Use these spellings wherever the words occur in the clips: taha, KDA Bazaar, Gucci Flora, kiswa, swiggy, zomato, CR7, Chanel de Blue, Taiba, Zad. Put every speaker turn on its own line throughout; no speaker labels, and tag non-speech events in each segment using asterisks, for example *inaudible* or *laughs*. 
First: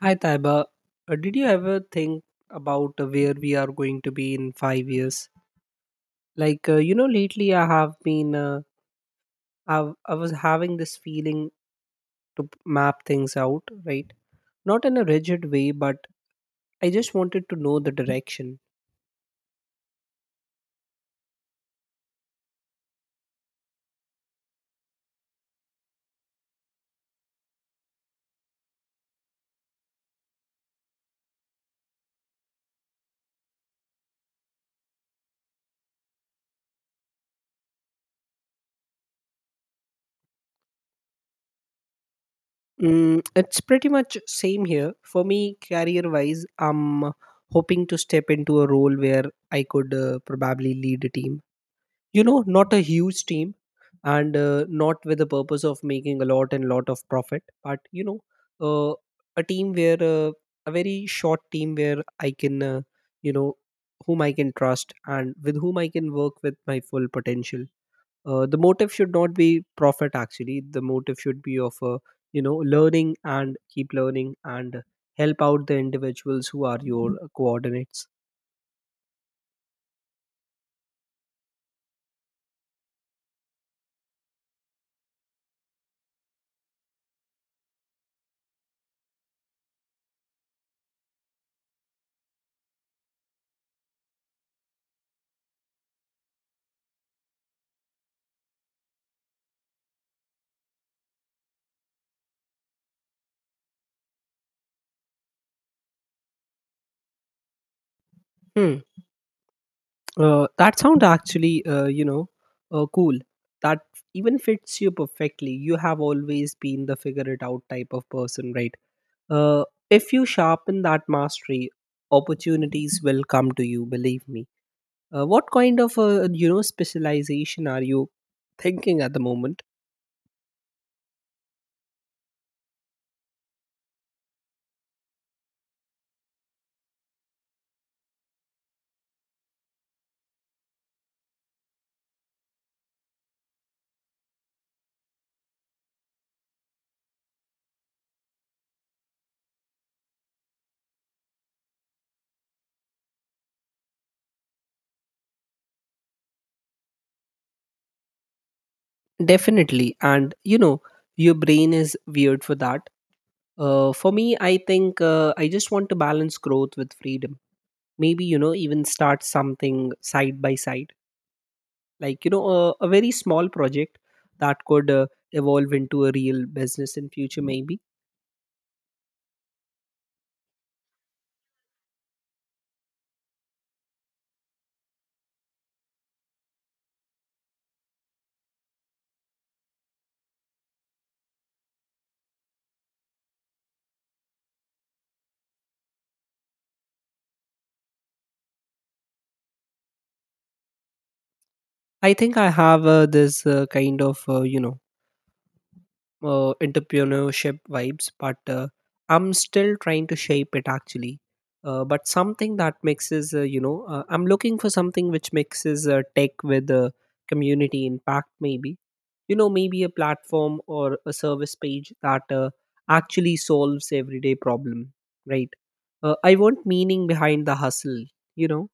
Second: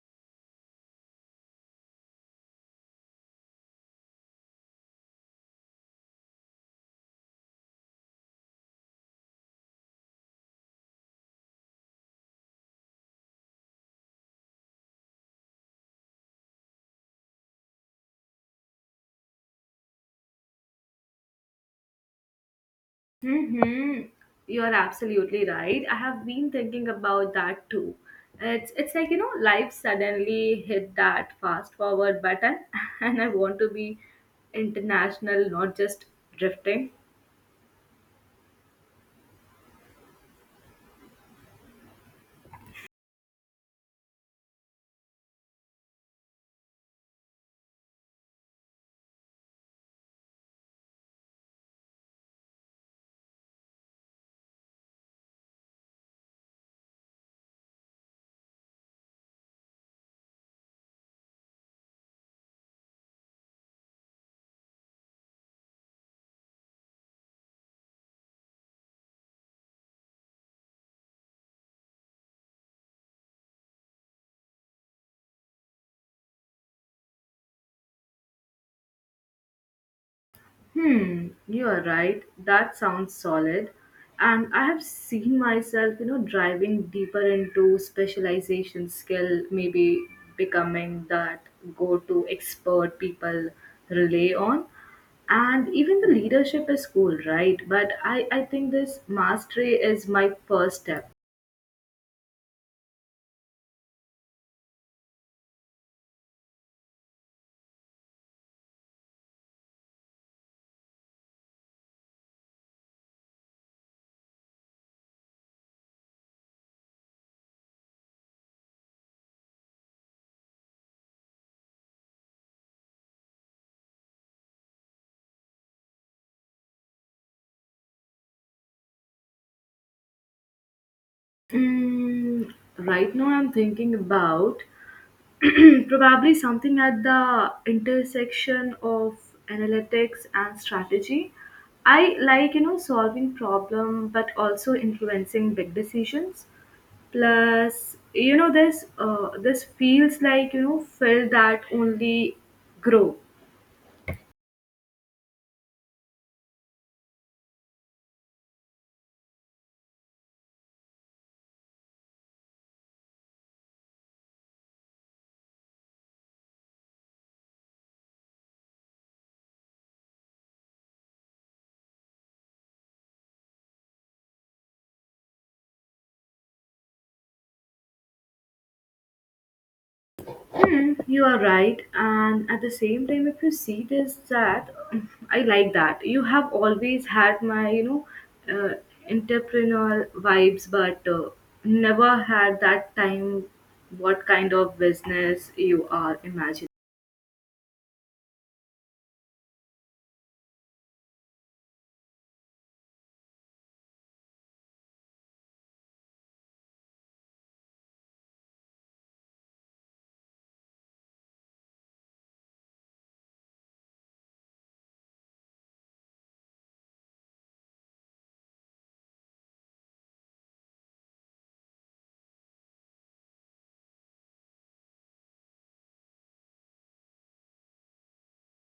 Hi Taiba, did you ever think about where we are going to be in 5 years? Like, lately I have been, I've, I was having this feeling to map things out, right? Not in a rigid way, but I just wanted to know the direction.
Hmm. You're absolutely right. I have been thinking about that too. It's like, you know, life suddenly hit that fast forward button *laughs* and I want to be international, not just drifting.
Mm, it's pretty much same here for me, career-wise. I'm hoping to step into a role where I could probably lead a team, not a huge team, and not with the purpose of making a lot and lot of profit, but uh, a team where a very short team where I can you know whom I can trust and with whom I can work with my full potential. The motive should not be profit, actually. The motive should be of learning and keep learning and help out the individuals who are your coordinates.
Hmm, you are right. That sounds solid. And I have seen myself, you know, driving deeper into specialization skill, maybe becoming that go to expert people rely on. And even the leadership is cool, right? But I think this mastery is my first step.
Hmm. That sound actually, cool. That even fits you perfectly. You have always been the figure it out type of person, right? Uh, if you sharpen that mastery, opportunities will come to you. Believe me. What kind of specialization are you thinking at the moment?
Mm, right now, I'm thinking about *clears throat* probably something at the intersection of analytics and strategy. I like, you know, solving problem but also influencing big decisions. Plus, you know, this feels like, you know, field that only grow.
Definitely, and you know your brain is weird for that. For me, I think I just want to balance growth with freedom. Maybe even start something side by side, like a very small project that could evolve into a real business in future maybe.
Think, you are right, and at the same time, if you see this, that *clears throat* I like that you have always had my, you know, entrepreneurial vibes, but never had that time. What kind of business you are imagining?
I think I have this kind of entrepreneurship vibes, but I'm still trying to shape it actually. But something that mixes, I'm looking for something which mixes tech with community impact, maybe. You know, maybe a platform or a service page that actually solves everyday problem, right? I want meaning behind the hustle, you know.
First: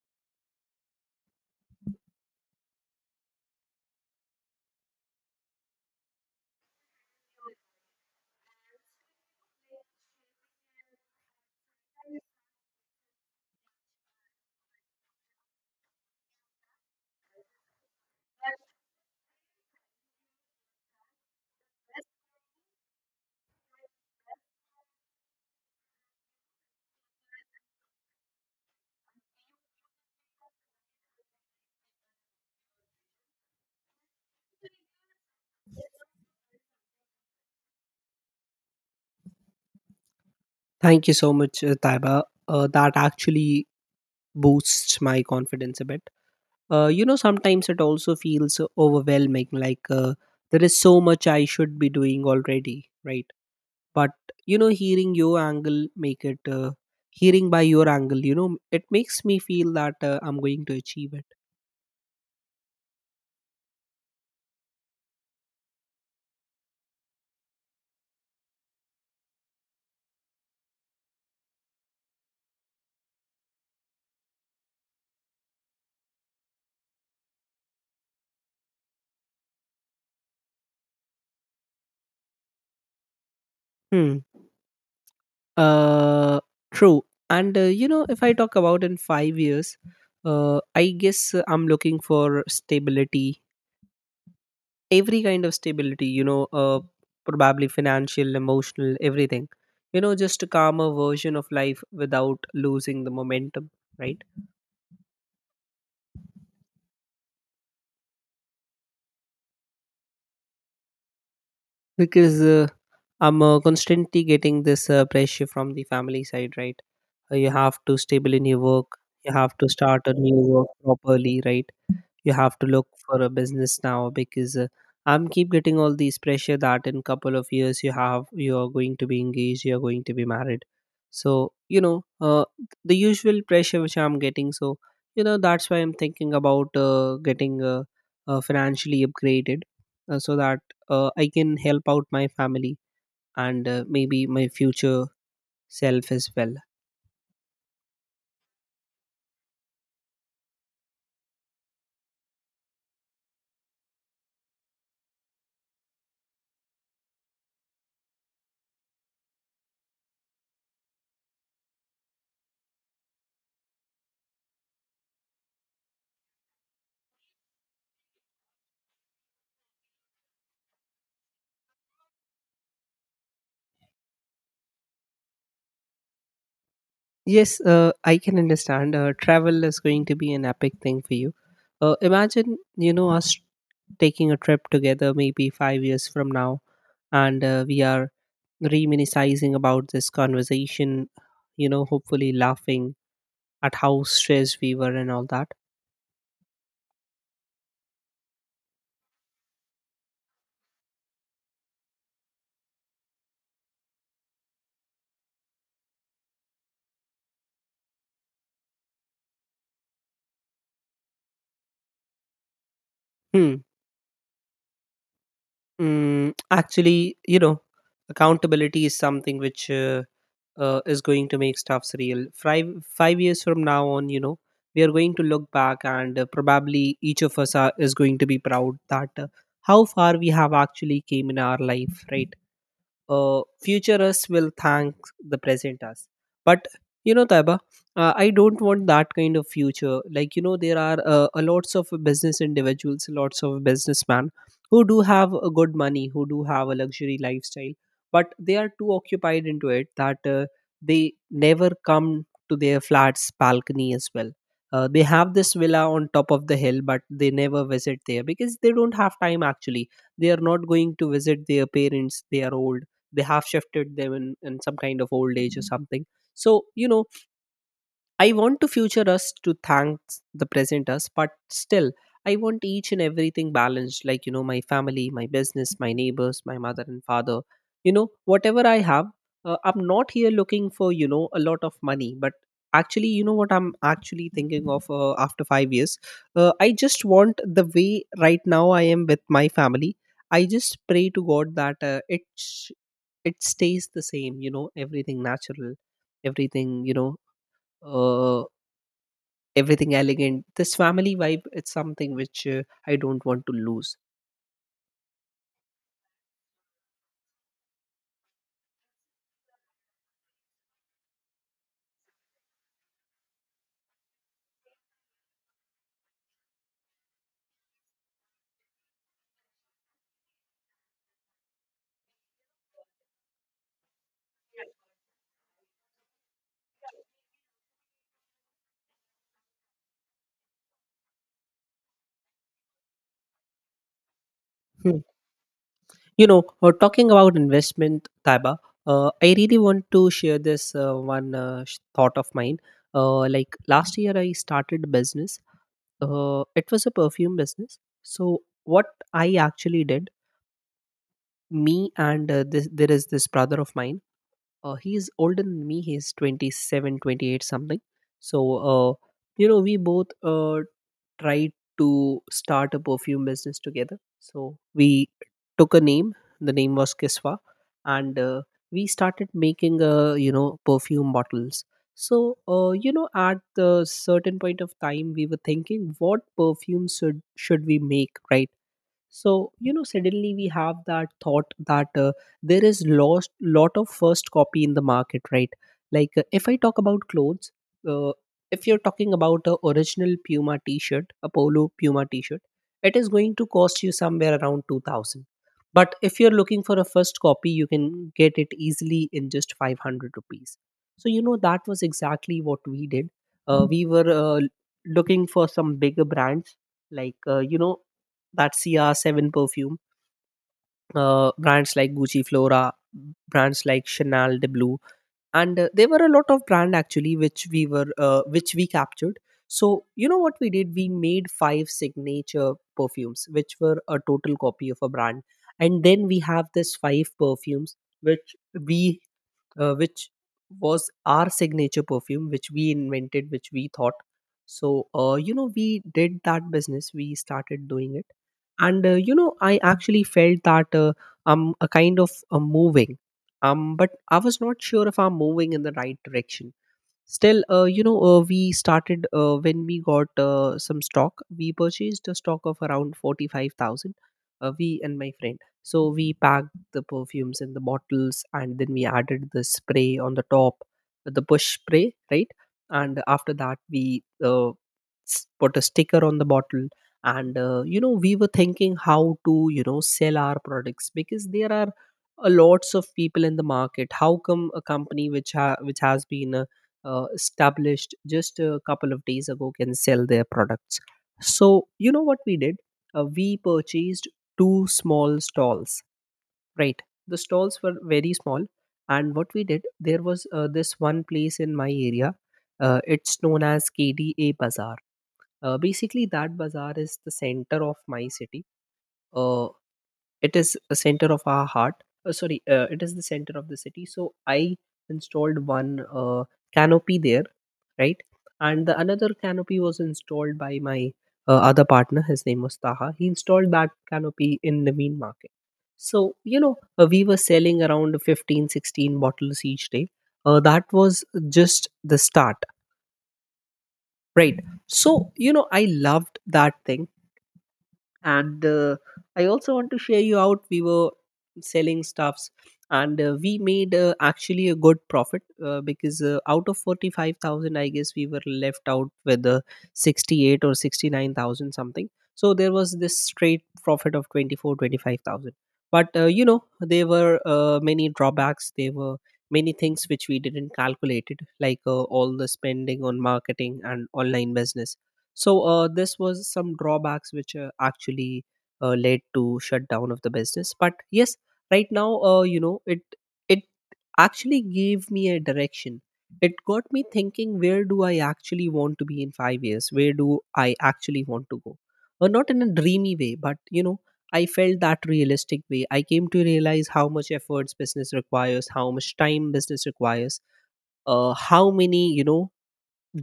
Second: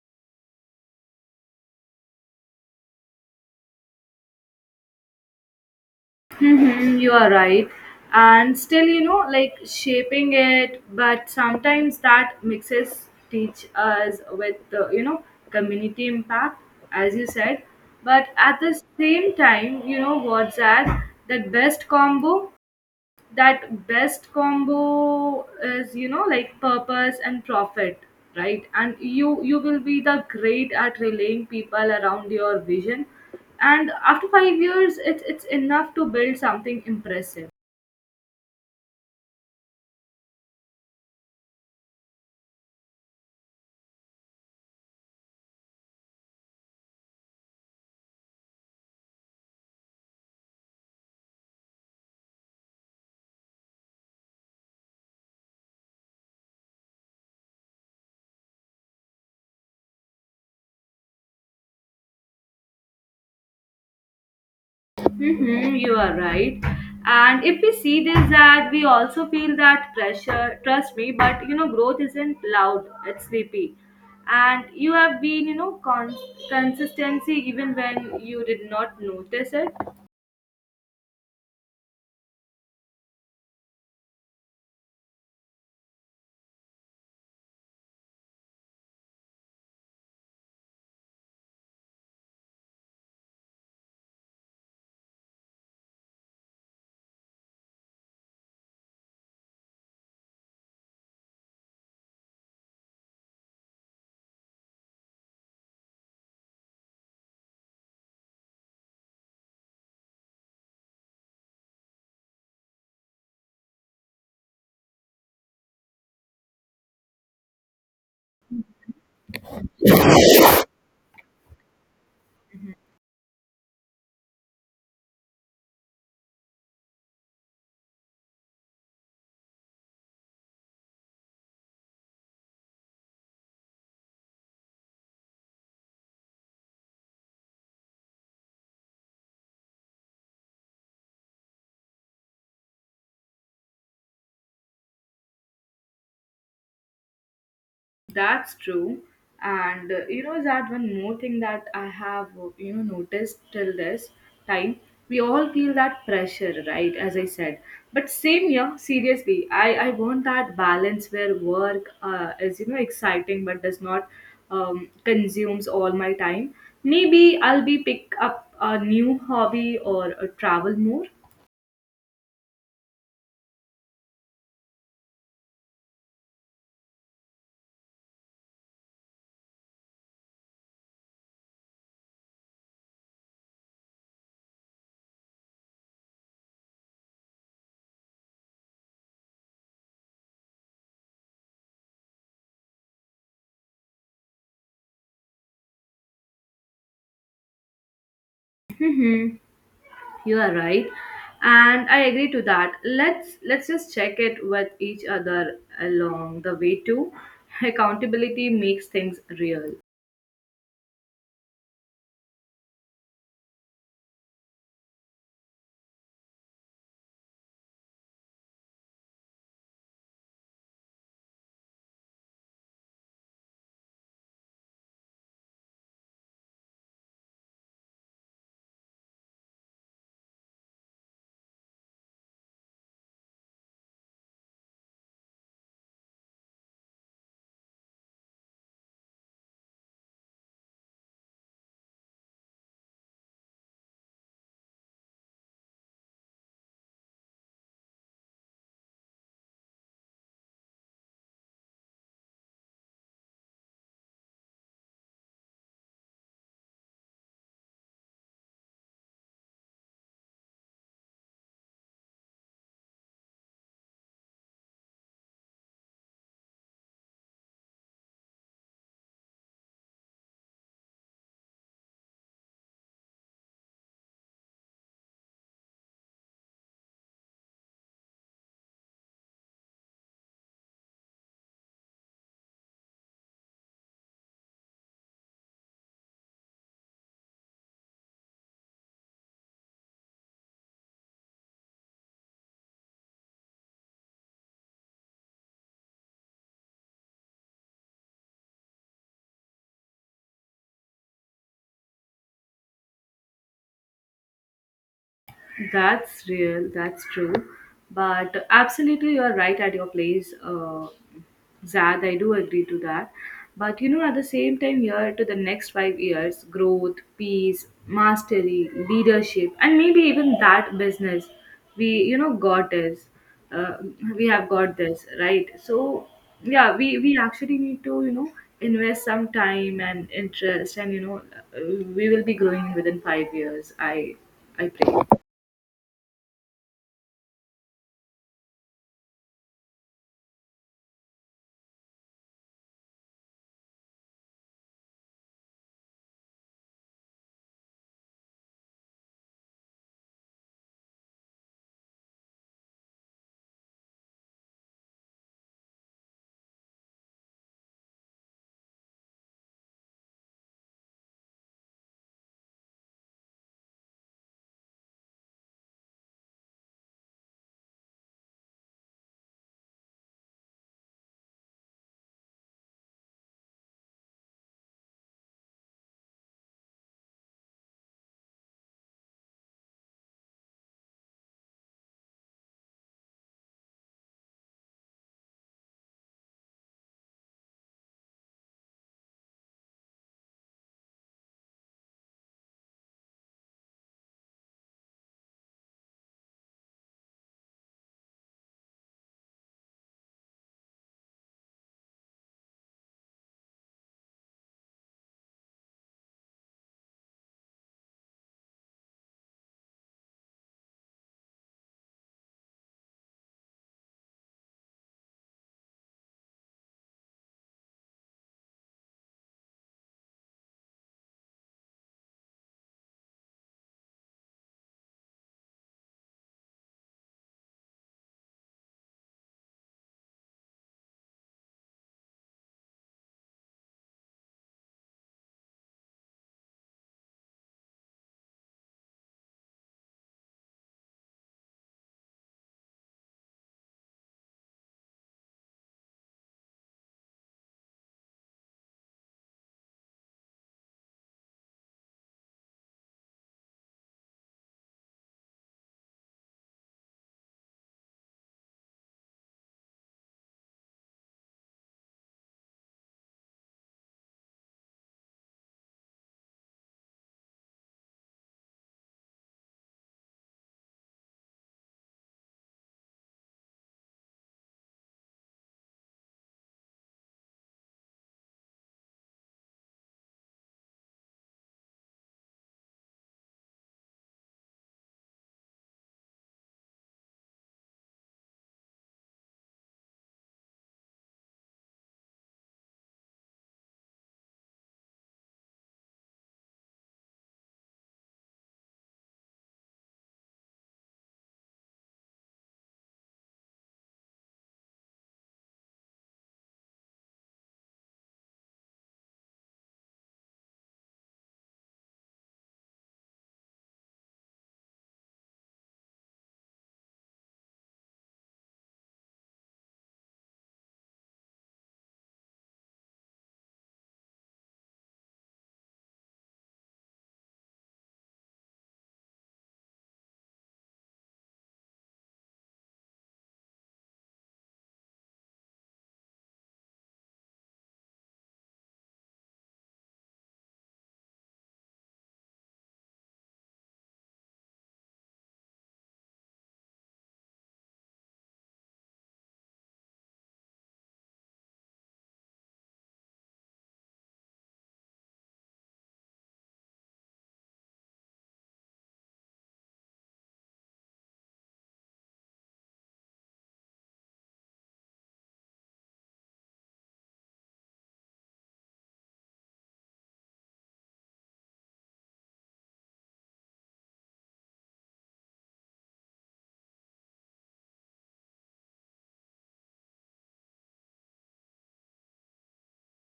Mm-hmm, you are right. And still, you know, like shaping it, but sometimes that mixes teach us with, you know, community impact, as you said. But at the same time, you know, what's that? That best combo? That best combo is, you know, like purpose and profit, right? And you will be the great at relaying people around your vision, and after 5 years, it's enough to build something impressive.
Thank you so much, Taiba. That actually boosts my confidence a bit. Sometimes it also feels overwhelming, like, there is so much I should be doing already, right? But you know hearing your angle make it uh, hearing by your angle, it makes me feel that I'm going to achieve it.
Hmm, you are right. And if we see this, that we also feel that pressure, trust me, but you know, growth isn't loud, it's sleepy. And you have been, you know, consistency even when you did not notice it.
Hmm. uh True. And if I talk about in 5 years, I guess I'm looking for stability. Every kind of stability, probably financial, emotional, everything. Just a calmer version of life without losing the momentum, right? Because I'm constantly getting this pressure from the family side, right? You have to stable in your work, you have to start a new work properly, right? You have to look for a business now, because I'm keep getting all these pressure that in couple of years, you are going to be engaged, you are going to be married. So you know uh, the usual pressure which I'm getting. So that's why I'm thinking about getting financially upgraded, so that I can help out my family, and maybe my future self as well.
That's true. And you know that one more thing that I have you know noticed till this time, we all feel that pressure, right? As I said, but same here. Seriously, I want that balance where work is you know exciting but does not consumes all my time. Maybe I'll be pick up a new hobby or travel more.
Yes, I can understand. Travel is going to be an epic thing for you. Imagine, us taking a trip together maybe 5 years from now, and we are reminiscing about this conversation, hopefully laughing at how stressed we were and all that.
*laughs* You are right, and I agree to that. Let's just check it with each other along the way too. *laughs* Accountability makes things real.
Hmm. Mm, actually, accountability is something which is going to make stuffs real. Five years from now on, we are going to look back, and probably each of us is going to be proud that how far we have actually came in our life, right? Future us will thank the present us. But Taiba, I don't want that kind of future. Like, there are a lots of business individuals, lots of businessmen who do have a good money, who do have a luxury lifestyle, but they are too occupied into it that they never come to their flat's balcony as well. They have this villa on top of the hill, but they never visit there because they don't have time actually. They are not going to visit their parents. They are old. They have shifted them in some kind of old age or something. So I want to future us to thank the present us, but still I want each and everything balanced, like, my family, my business, my neighbors, my mother and father. Whatever I have, I'm not here looking for a lot of money, but actually, you know what I'm actually thinking of, after 5 years, I just want the way right now I am with my family. I just pray to God that it stays the same, everything natural, everything, uh, everything elegant. This family vibe, it's something which I don't want to lose.
That's real. That's true. But absolutely, you are right at your place, Zad. I do agree to that. But you know, at the same time, here to the next 5 years, growth, peace, mastery, leadership, and maybe even that business, we you know got this. Uh, we have got this right. So yeah, we actually need to you know invest some time and interest, and you know we will be growing within 5 years. I
Hmm.
pray.
Talking about investment, Taiba, I really want to share this one thought of mine. Like, last year I started a business. It was a perfume business. So what I actually did, me and there is this brother of mine. He's older than me, he's 27 28 something. So uh, we both tried to start a perfume business together. So we took a name. The name was Kiswa. And we started making perfume bottles. So at the certain point of time, we were thinking what perfume should we make, right? So suddenly we have that thought that there is lost lot of first copy in the market, right? Like, if I talk about clothes, uh, if you're talking about a original Puma t-shirt, a polo Puma t-shirt, it is going to cost you somewhere around 2000. But if you're looking for a first copy, you can get it easily in just 500 rupees. So that was exactly what we did. We were looking for some bigger brands, like that CR7 perfume, brands like Gucci Flora, brands like Chanel de Blue, and there were a lot of brand actually which we were which we captured. So you know what we did? We made five signature perfumes, which were a total copy of a brand. And then we have this five perfumes which we which was our signature perfume, which we invented, which we thought. So we did that business. We started doing it, and I actually felt that I'm a kind of moving, but I was not sure if I'm moving in the right direction. Still, we started when we got some stock. We purchased a stock of around 45,000, we and my friend. So we packed the perfumes in the bottles and then we added the spray on the top, the bush spray, right? And after that, we put a sticker on the bottle. And, we were thinking how to, sell our products, because there are a lots of people in the market. How come a company which which has been established just a couple of days ago can sell their products? So, you know what we did? We purchased two small stalls, right? The stalls were very small. And what we did, there was this one place in my area. It's known as KDA Bazaar. Basically, that bazaar is the center of my city. Uh, it is a center of our heart, sorry, it is the center of the city. So I installed one uh, canopy there, right. And the another canopy was installed by my other partner. His name was Taha. He installed that canopy in the mean market. So we were selling around 15, 16 bottles each day. That was just the start, right. So I loved that thing. And I also want to share you out, we were selling stuffs, and we made actually a good profit because out of 45,000, I guess we were left out with 68 or 69,000 something. So there was this straight profit of 24, 25,000. But you know, there were many drawbacks. There were many things which we didn't calculate, like all the spending on marketing and online business. So this was some drawbacks which actually led to shutdown of the business. But yes, right now, you know, it actually gave me a direction. It got me thinking: where do I actually want to be in 5 years? Where do I actually want to go? Not in a dreamy way, but you know, I felt that realistic way. I came to realize how much efforts business requires, how much time business requires, how many you know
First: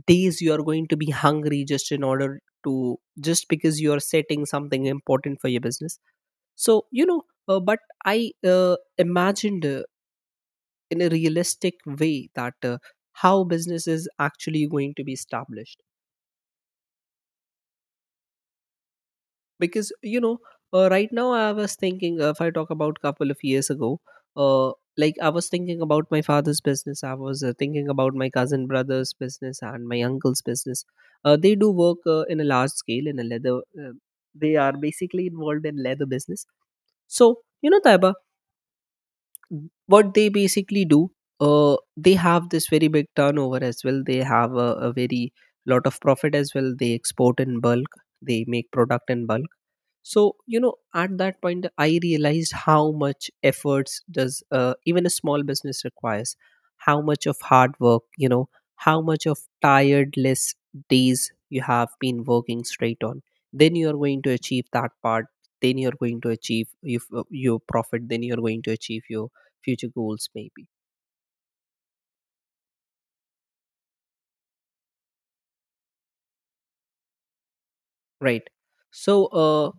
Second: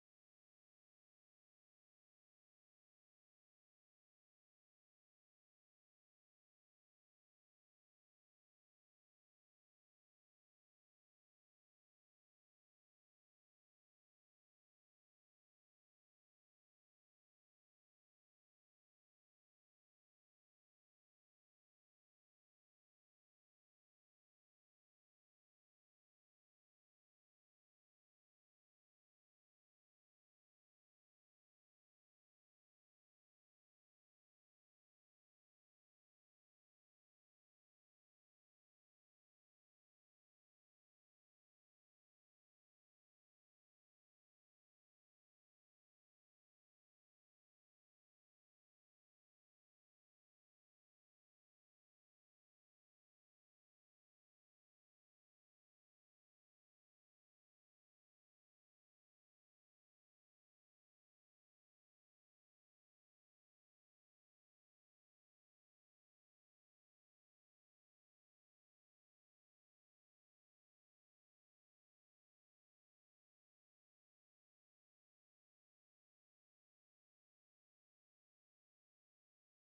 days you are going to be hungry just in order to just because you are setting something important for your business. So you know, but I imagined, in a realistic way, that how business is actually going to be established. Because you know, right now I was thinking, if I talk about couple of years ago, uh, like I was thinking about my father's business, I was thinking about my cousin brother's business and my uncle's business. They do work in a large scale in a leather, uh, they are basically involved in leather business. So you know, Taiba, what they basically do, they have this very big turnover as well, they have a very lot of profit as well, they export in bulk, they make product in bulk. So you know, at that point I realized how much efforts does even a small business requires, how much of hard work, you know, how much of tiredless days you have been working straight on, then you are going to achieve that part, then you are going to achieve your profit, then you are going to achieve your future goals maybe, right? So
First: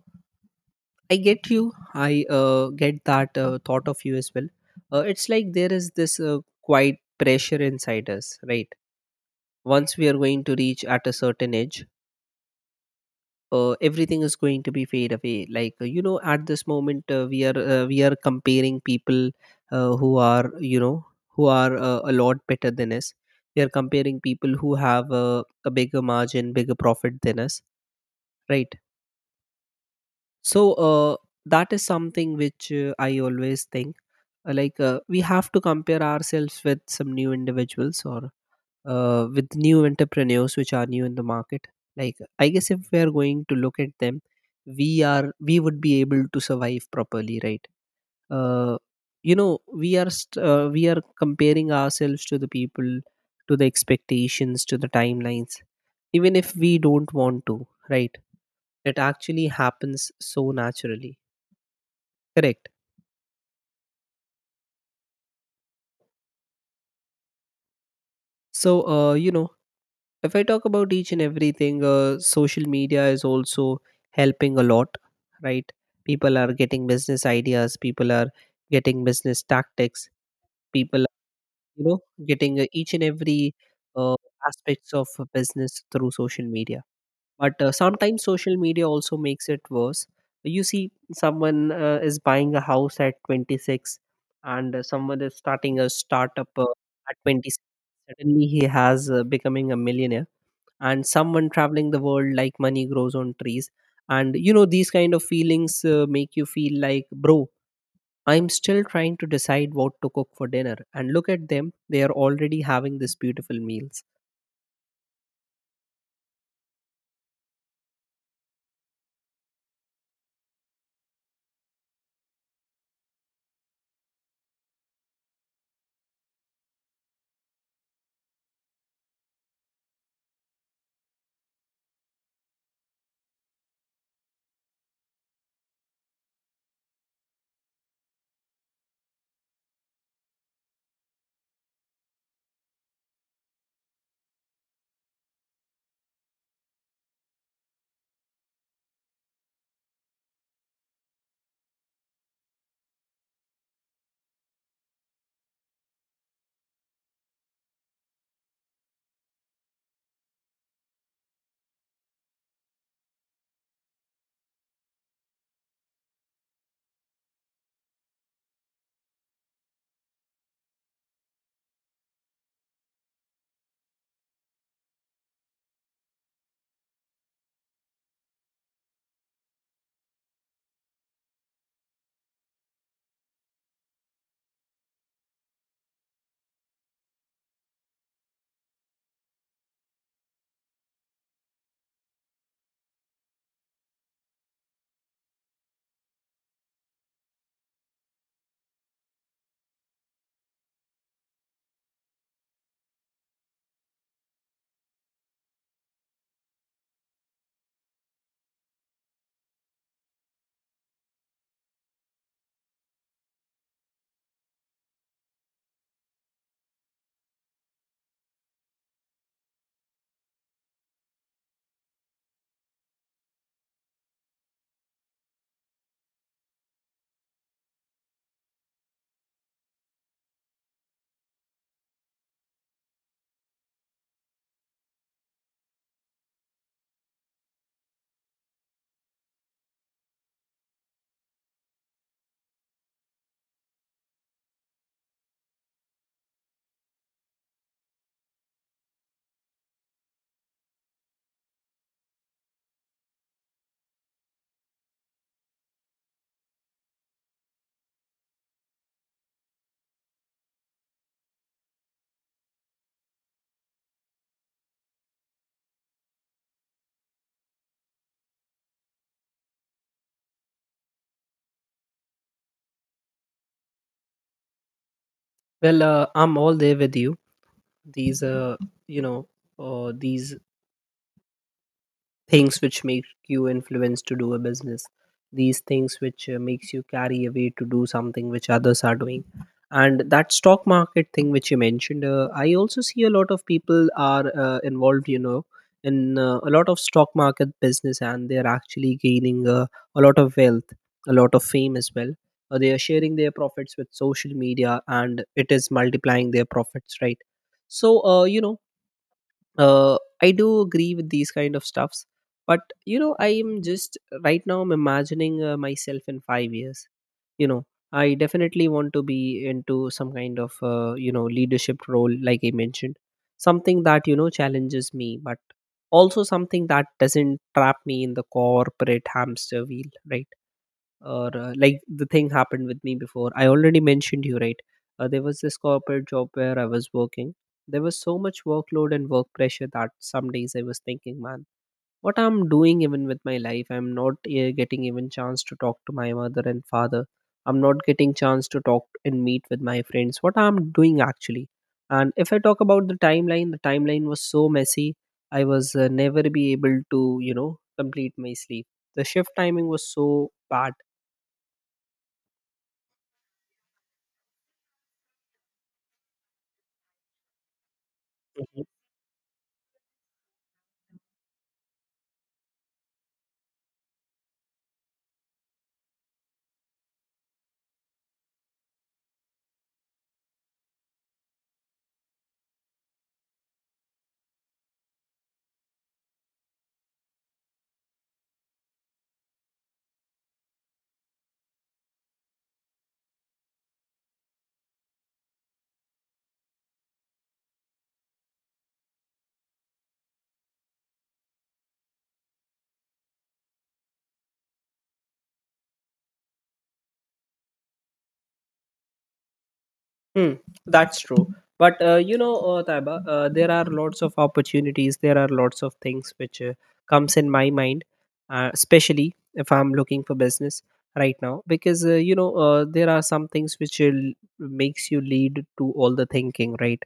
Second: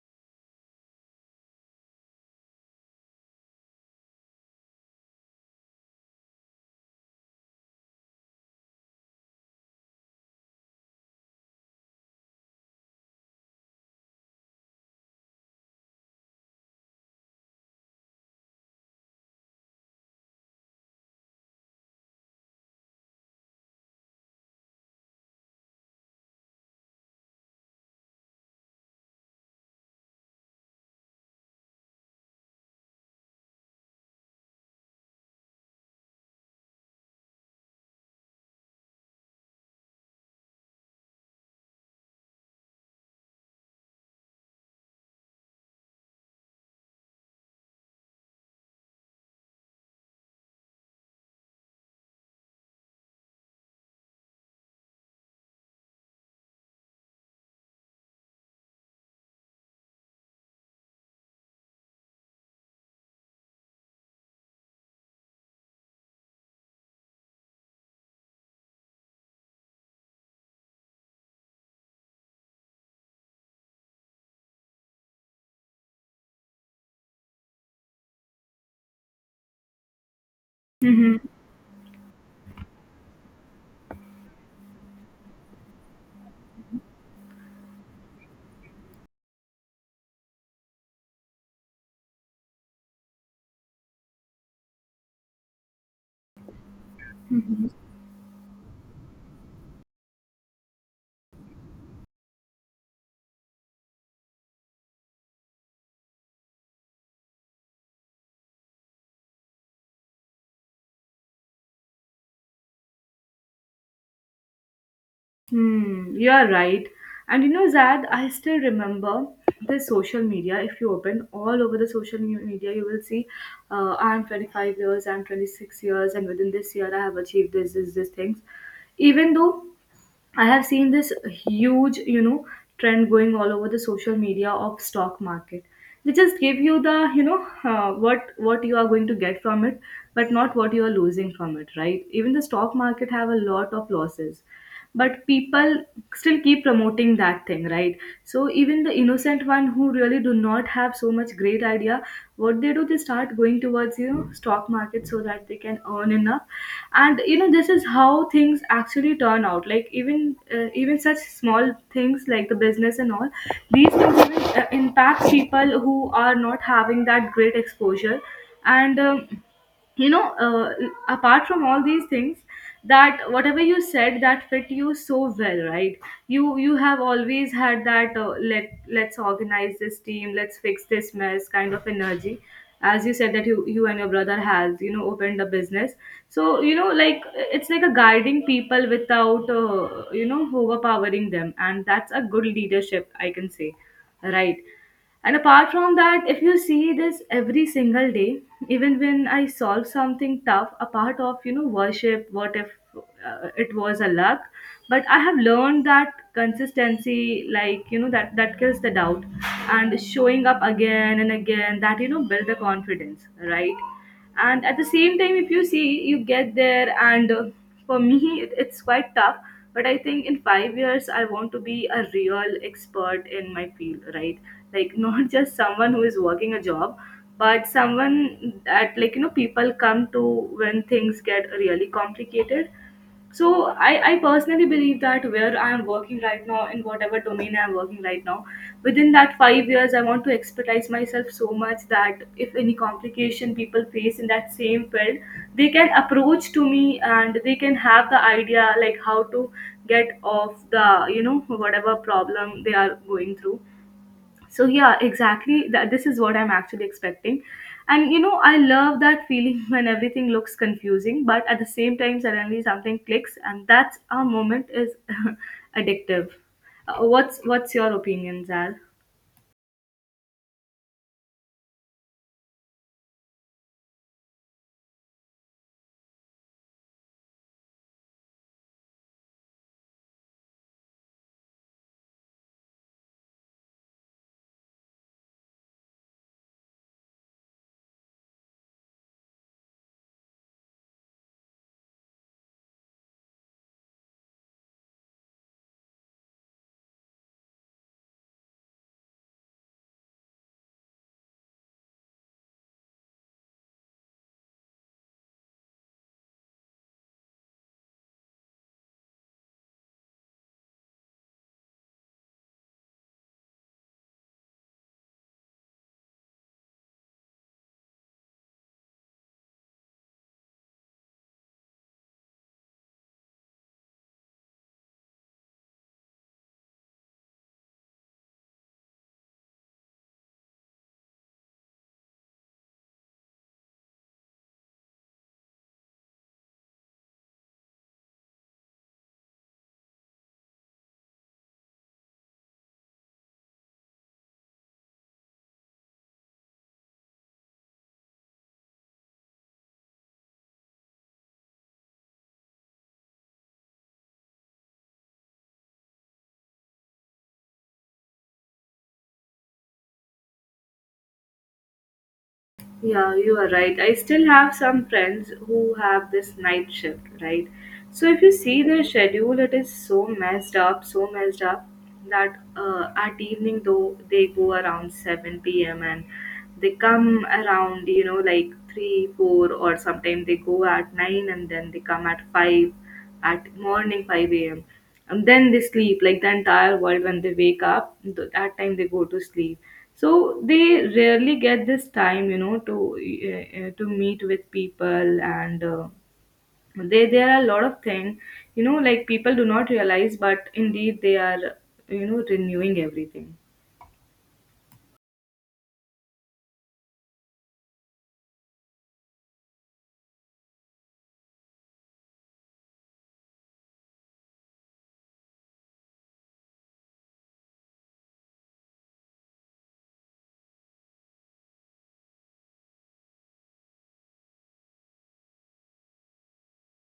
I get you. I get that thought of you as well. It's like there is this quiet pressure inside us, right? Once we are going to reach at a certain age, everything is going to be fade away. Like you know, at this moment, we are comparing people who are you know who are a lot better than us. We are comparing people who have a bigger margin, bigger profit than us, right? So that is something which I always think. Like we have to compare ourselves with some new individuals or with new entrepreneurs which are new in the market. Like I guess if we are going to look at them, we would be able to survive properly, right? uh, you know, we are comparing ourselves to the people, to the expectations, to the timelines, even if we don't want to, right? It actually happens so naturally. Correct. So, you know, if I talk about each and everything, social media is also helping a lot, right? People are getting business ideas, people are getting business tactics, people
Mm-hmm.
you know getting each and every uh, aspects of a business through social media. But sometimes social media also makes it worse. You see someone is buying a house at 26, and someone is starting a startup at 26, suddenly he has becoming a millionaire, and someone traveling the world like money grows on trees. And you know these kind of feelings make you feel like, bro, I'm still trying to decide what to cook for dinner, and look at them, they are already having these beautiful meals.
Hmm, you are right. And you know, Zad, I still remember the social media. If you open all over the social media, you will see I'm 25 years, I'm 26 years, and within this year, I have achieved this, this, this things. Even though I have seen this huge, you know, trend going all over the social media of stock market. They just give you the, you know, what you are going to get from it, but not what you are losing from it, right? Even the stock market have a lot of losses, but people still keep promoting that thing, right? So even the innocent one who really do not have so much great idea, what they do, they start going towards, you know, stock market so that they can earn enough. And, you know, this is how things actually turn out. Like, even such small things like the business and all these things, even impact people who are not having that great exposure. And you know apart from all these things, that whatever you said, that fit you so well, right? You have always had that let's organize this team, let's fix this mess kind of energy. As you said, that you and your brother has, you know, opened a business. So, you know, like it's like a guiding people without you know overpowering them, and that's a good leadership, I can say, right? And apart from that, if you see this every single day, even when I solve something tough, a part of you know worship, what if it was a luck? But I have learned that consistency, like you know, that kills the doubt, and showing up again and again, that you know, build the confidence, right? And at the same time, if you see you get there and for me it's quite tough, but I think in 5 years I want to be a real expert in my field, right? *laughs* Like not just someone who is working a job, but someone that, like you know, people come to when things get really complicated. So I personally believe that where I am working right now, in whatever domain I am working right now, within that 5 years I want to expertise myself so much that if any complication people face in that same field, they can approach to me, and they can have the idea like how to get off the you know whatever problem they are going through. So yeah, exactly that, this is what I'm actually expecting. And you know I love that feeling *laughs* when everything looks confusing but at the same time suddenly something clicks and that our moment is *laughs* addictive. What's your opinion, Zal?
Well, I'm all there with you. These, uh, you know, these things which make you influence to do a business, these things which makes you carry away to do something which others are doing. And that stock market thing which you mentioned, I also see a lot of people are involved, you know, in a lot of stock market business, and they're actually gaining a lot of wealth, a lot of fame as well. They are sharing their profits with social media, and it is multiplying their profits, right? So you know, I do agree with these kind of stuffs. But you know, I am just, right now I'm imagining myself in 5 years. You know, I definitely want to be into some kind of you know leadership role like I mentioned, something that you know challenges me but also something that doesn't trap me in the corporate hamster wheel, right? Or like the thing happened with me before I already mentioned you, right? There was this corporate job where I was working, there was so much workload and work pressure that some days I was thinking, man, what I'm doing even with my life, I'm not getting even chance to talk to my mother and father, I'm not getting chance to talk and meet with my friends, what I'm doing actually. And if I talk about the timeline, the timeline was so messy, I was never be able to you know complete my sleep, the shift timing was so bad.
Yeah, you are right. I still have some friends who have this night shift, right? So if you see their schedule, it is so messed up that at evening though they go around 7 p.m. and they come around, you know, like 3, 4 or sometimes they go at 9 and then they come at 5 at morning 5 a.m. And then they sleep, like the entire world when they wake up, that time they go to sleep. So they rarely get this time, you know, to meet with people, and they there are a lot of things, you know, like people do not realize, but indeed they are, you know, renewing everything.
Hmm, that's true. But you know, Taiba, there are lots of opportunities. There are lots of things which comes in my mind, especially if I'm looking for business right now, because you know there are some things which will makes you lead to all the thinking, right?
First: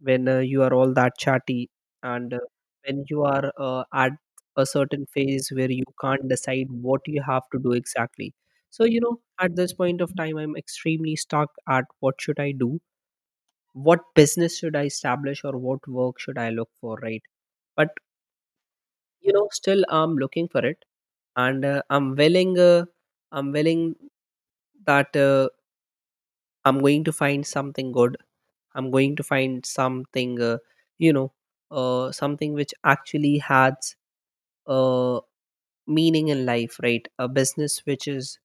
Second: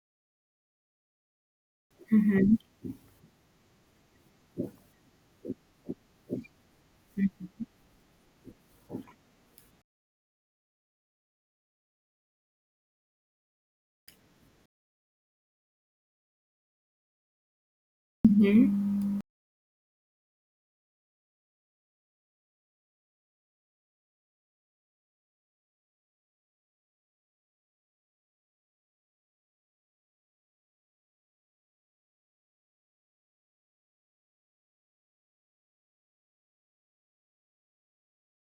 When you are all that chatty, and when you are at a certain phase where you can't decide what you have to do exactly. So you know, at this point of time, I'm extremely stuck at what should I do, what business should I establish, or what work should I look for, right? But
Hmm.
you know, still I'm looking for it, and I'm willing that I'm going to find something good. I'm going to find something, you know, something which actually has uh, meaning in life, right? A business which is,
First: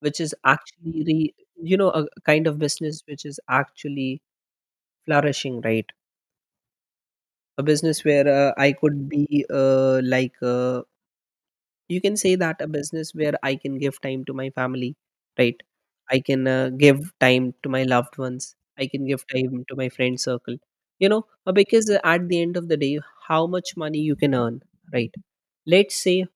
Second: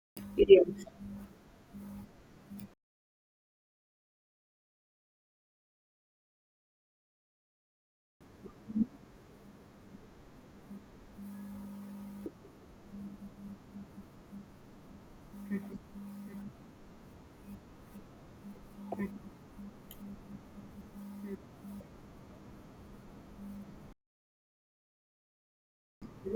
which is
Yes.
actually re, you know, a kind of business which is actually flourishing, right? A business where I could be like you can say that a business where I can give time to my family, right? I can give time to my loved ones. I can give time to my friend circle. You know, because at the end of the day, how much money you can earn, right? Let's say,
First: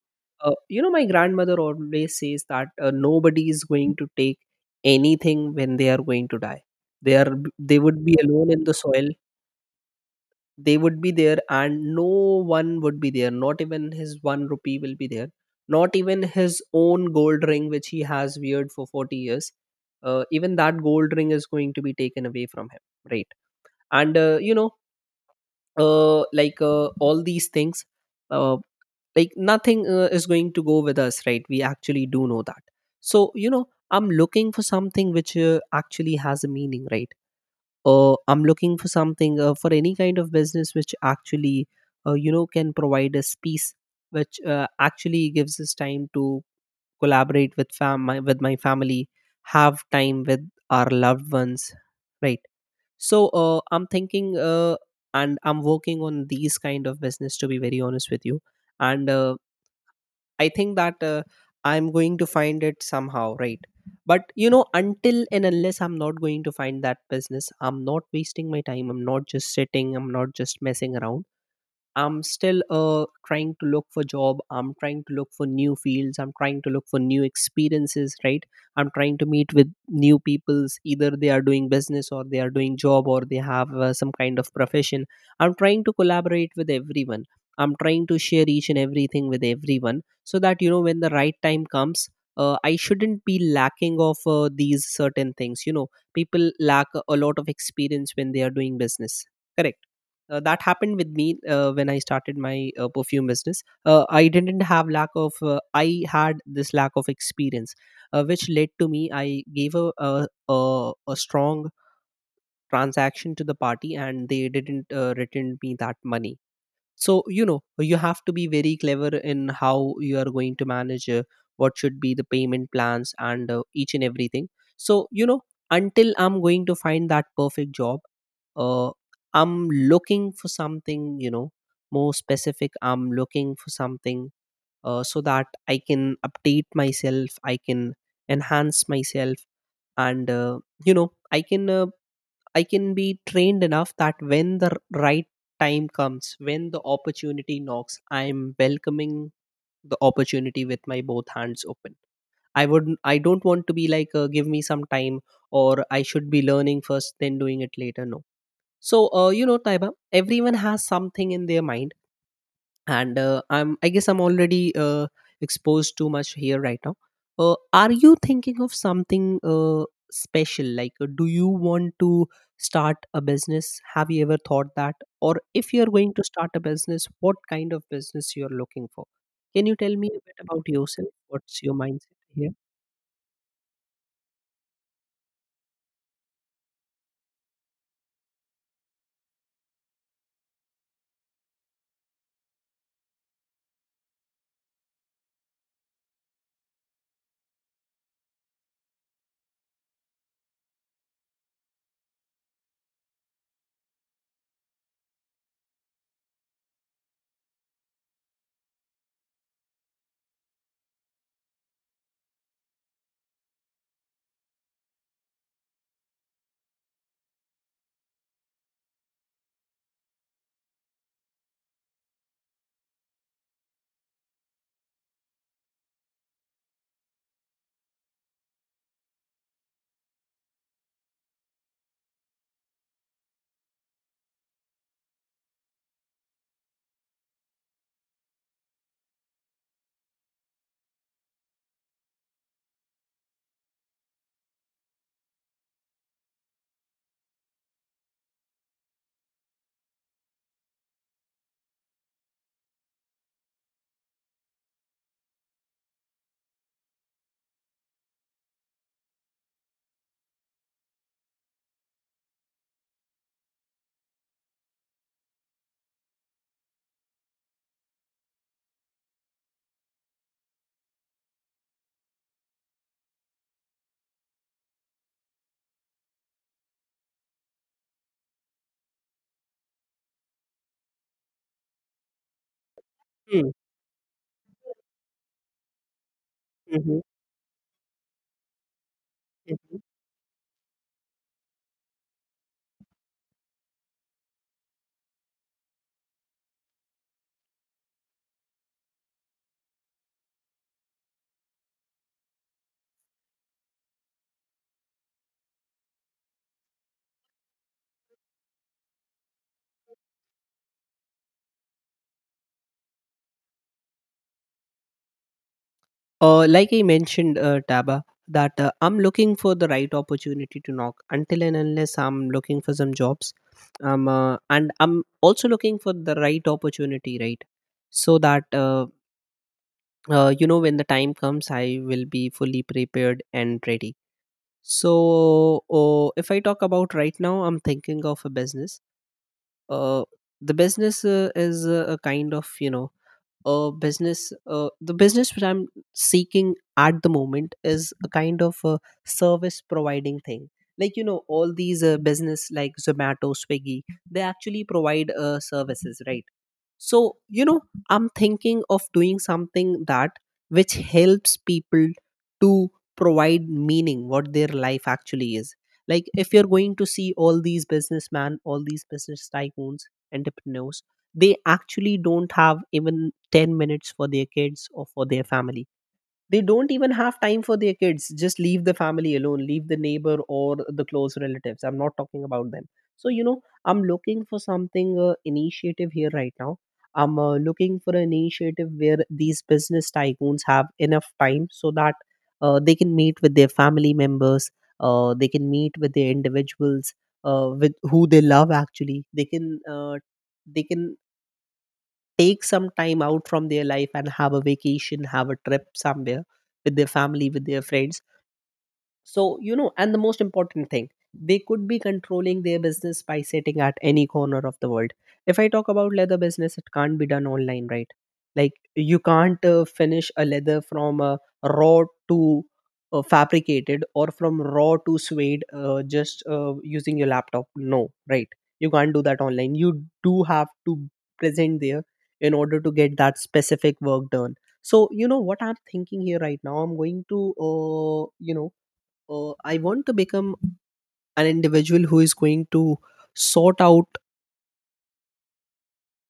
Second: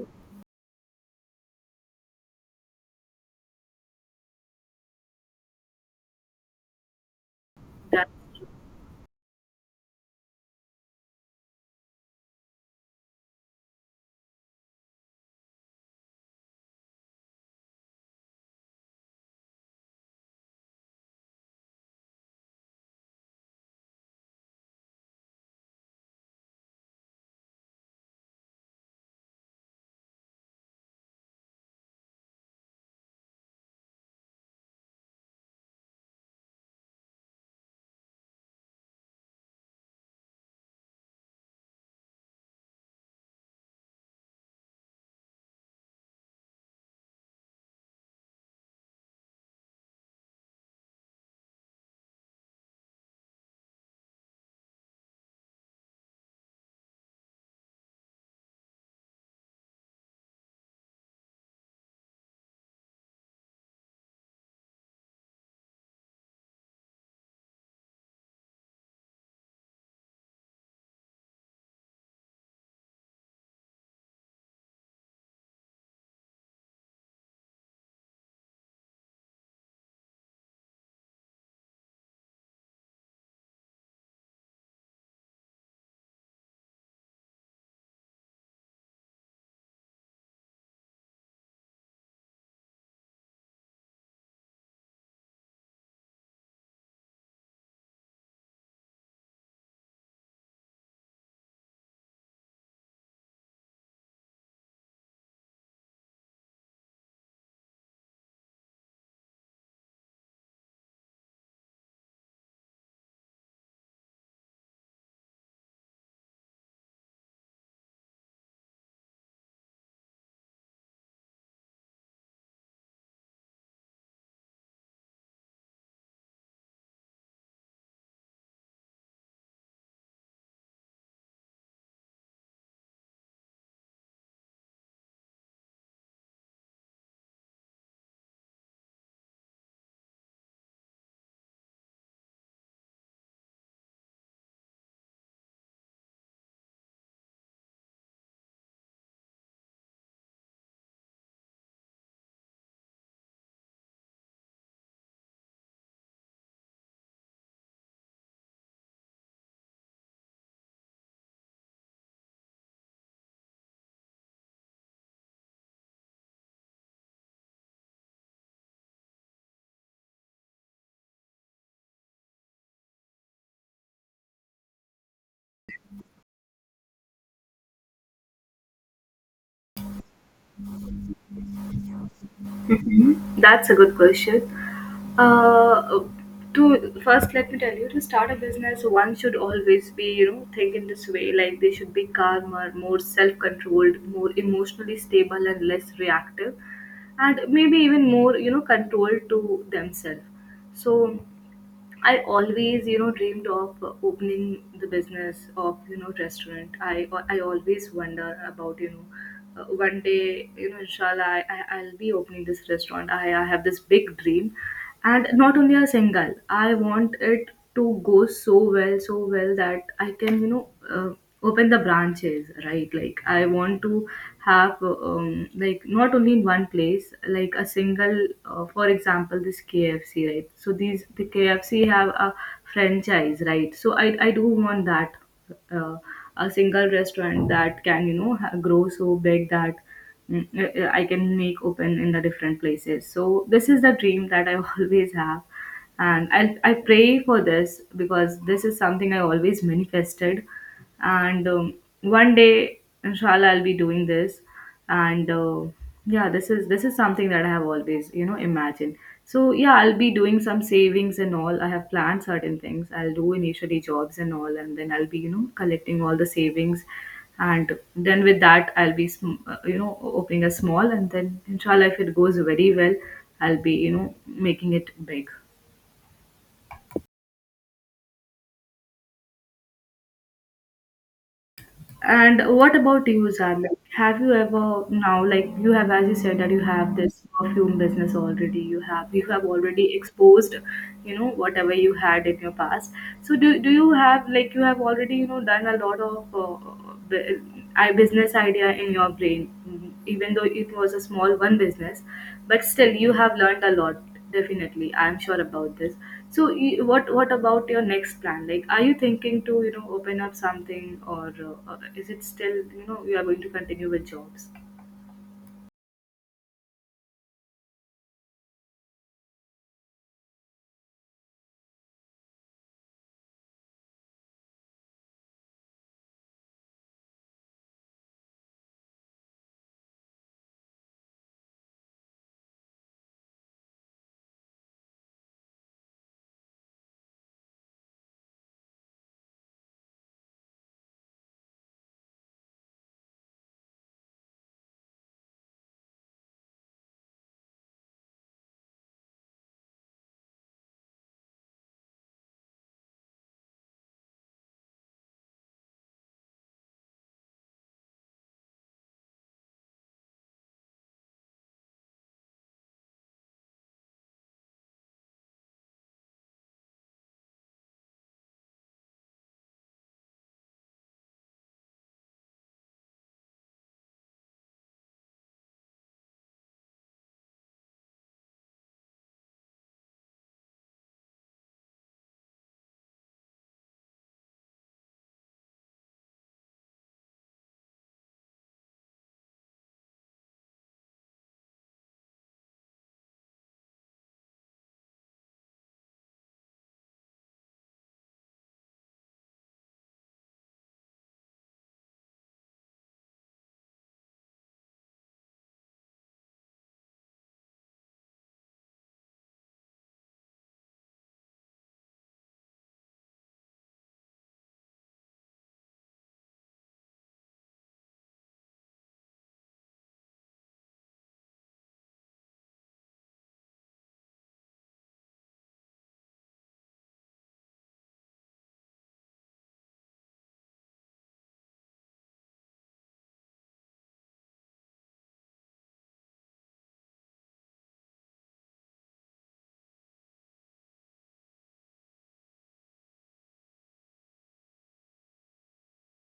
you know, my grandmother always says that nobody is going to take anything when they are going to die. They would be alone in the soil, they would be there, and no one would be there, not even his one rupee will be there, not even his own gold ring which he has weared for 40 years. Even that gold ring is going to be taken away from him, right? And you know, all these things, uh, like nothing is going to go with us, right? We actually do know that. So you know, I'm looking for something which actually has a meaning, right? I'm looking for something, for any kind of business which actually you know can provide us peace, which actually gives us time to collaborate with with my family, have time with our loved ones, right? So I'm thinking, and I'm working on these kind of business, to be very honest with you. And I think that I'm going to find it somehow, right? But you know, until and unless I'm not going to find that business, I'm not wasting my time. I'm not just sitting. I'm not just messing around. I'm still trying to look for job, I'm trying to look for new fields, I'm trying to look for new experiences, right? I'm trying to meet with new peoples, either they are doing business or they are doing job or they have some kind of profession. I'm trying to collaborate with everyone, I'm trying to share each and everything with everyone so that you know when the right time comes, I shouldn't be lacking of these certain things. People lack a lot of experience when they are doing business. Correct. That happened with me when I started my perfume business. I didn't have lack of I had this lack of experience, which led to me. I gave a strong transaction to the party and they didn't return me that money. So you know, you have to be very clever in how you are going to manage what should be the payment plans and each and everything. So you know, until I'm going to find that perfect job, uh, I'm looking for something, you know, more specific. I'm looking for something, so that I can update myself, I can enhance myself, and you know, I can be trained enough that when the right time comes, when the opportunity knocks, I'm welcoming the opportunity with my both hands open. I wouldn't. I don't want to be like, give me some time, or I should be learning first, then doing it later. No. So, you know, Taiba, everyone has something in their mind, and I'm I guess I'm already exposed too much here right now. Are you thinking of something special, like do you want to start a business? Have you ever thought that? Or if you're going to start a business, what kind of business you're looking for? Can you tell me a bit about yourself? What's your mindset here?
Mhm. That's a good question. Uh, to first, let me tell you, to start a business, one should always be, you know, think in this way. Like they should be calmer, more self-controlled, more emotionally stable, and less reactive, and maybe even more, you know, controlled to themselves. So I always, you know, dreamed of opening the business of, you know, restaurant. I always wonder about, you know, one day, you know, inshallah, I'll be opening this restaurant. I have this big dream, and not only a single. I want it to go so well, so well that I can, you know, open the branches, right? Like I want to have, like not only in one place, like a single, for example, this KFC, right? So the KFC have a franchise, right? So I do want that, uh, a single restaurant that can, you know, grow so big that. mm, I can make open in the different places. So this is the dream that I *laughs* always have, and I pray for this because this is something I always manifested. And one day inshallah I'll be doing this, and yeah, this is something that I have always you know imagined. So yeah, I'll be doing some savings and all. I have planned certain things. I'll do initially jobs and all, and then I'll be you know collecting all the savings, and then with that I'll be you know opening a small, and then inshallah if it goes very well, I'll be you know making it big. And what about you, Zad? Like, have you ever now, like you have, as you said, that you have
Mm-hmm.
this perfume business already. You have already exposed, you know, whatever you had in your past. So do you have, like you have already you know done a lot of bu- I business idea in your brain? Mm-hmm, even though it was a small one business, but still you have learned a lot, definitely I'm sure about this. So what about your next plan? Like are you thinking to you know open up something, or is it still you know you are going to continue with jobs?
Like I mentioned, Taba, that I'm looking for the right opportunity to knock. Until and unless, I'm looking for some jobs, and I'm also looking for the right opportunity, right? So that you know, when the time comes, I will be fully prepared and ready. So, if I talk about right now, I'm thinking of a business. Uh, the business is a kind of you know business The business which I'm seeking at the moment is a kind of a service providing thing. Like, you know, all these business like Zomato, Swiggy, they actually provide services, right? So, you know, I'm thinking of doing something that which helps people to provide meaning what their life actually is. Like, if you're going to see all these businessmen, all these business tycoons, entrepreneurs, they actually don't have even 10 minutes for their kids or for their family. They don't even have time for their kids, just leave the family alone, leave the neighbor or the close relatives, I'm not talking about them. So you know, I'm looking for something initiative here right now. I'm looking for an initiative where these business tycoons have enough time, so that they can meet with their family members, they can meet with their individuals, with who they love actually. They can uh, they can take some time out from their life and have a vacation, have a trip somewhere, with their family, with their friends. So, you know, and the most important thing, they could be controlling their business by sitting at any corner of the world. If I talk about leather business, it can't be done online, right? Like, you can't finish a leather from raw to fabricated, or from raw to suede just using your laptop. No, right? You can't do that online. You do have to present there in order to get that specific work done. So, you know, what I'm thinking here right now, I'm going to, you know, I want to become an individual who is going to sort out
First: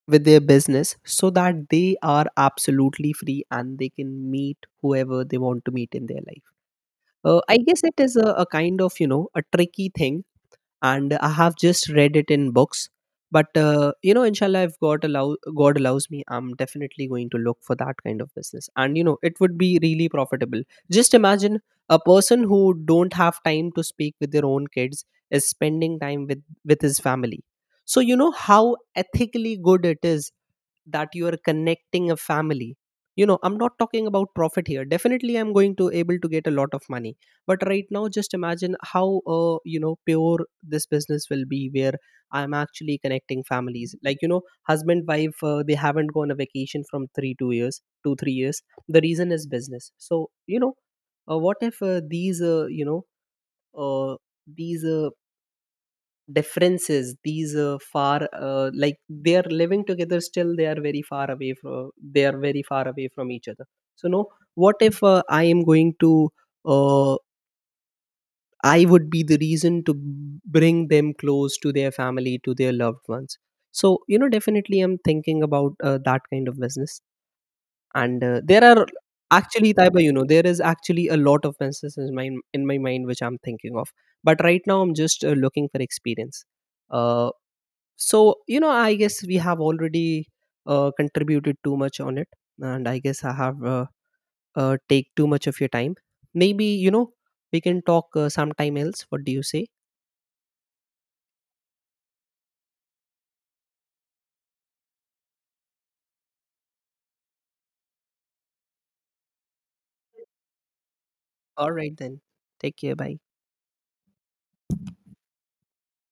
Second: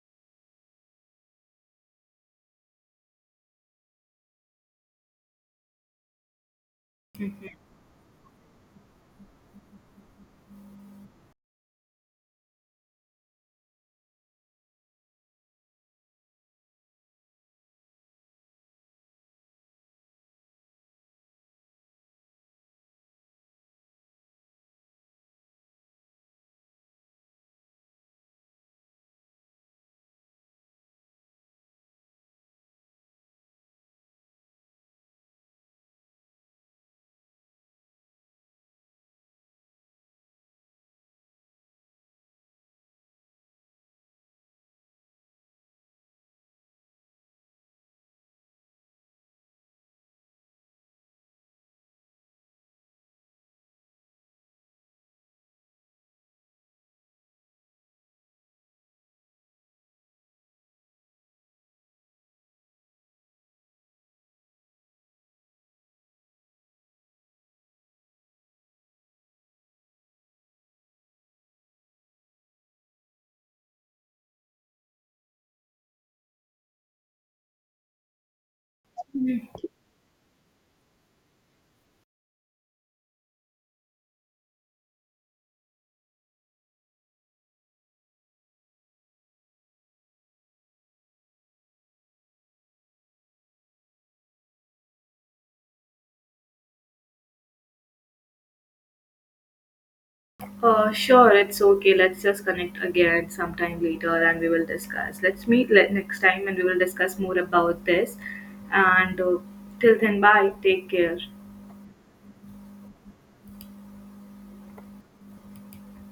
with their business so that they are absolutely free and they can meet whoever they want to meet in their life. I guess it is a kind of, you know, a tricky thing, and I have just read it in books. But you know, inshallah, if God allows me, I'm definitely going to look for that kind of business, and you know, it would be really profitable. Just imagine, a person who don't have time to speak with their own kids is spending time with his family. So you know how ethically good it is that you are connecting a family. You know, I'm not talking about profit here, definitely I'm going to able to get a lot of money. But right now, just imagine how you know, pure this business will be, where I'm actually connecting families. Like, you know, husband, wife, they haven't gone a vacation from 3 2 years 2 3 years. The reason is business. So you know, what if these you know, uh, these differences, these far, like, they are living together, still they are very far away from, they are very far away from each other. So no, what if I am going to, uh, I would be the reason to bring them close to their family, to their loved ones. So you know, definitely I'm thinking about that kind of business. And there are actually, Taiba, you know, there is actually a lot of businesses in my, in my mind which I'm thinking of. But right now, I'm just looking for experience. uh, so you know, I guess we have already contributed too much on it, and I guess I have take too much of your time. Maybe, you know, we can talk sometime else. What do you say?
Sure, it's okay. Let's just connect again sometime later and we will discuss. Let's meet next time and we will discuss more about this. And till then, bye, take care.
All right then. Take care. Bye.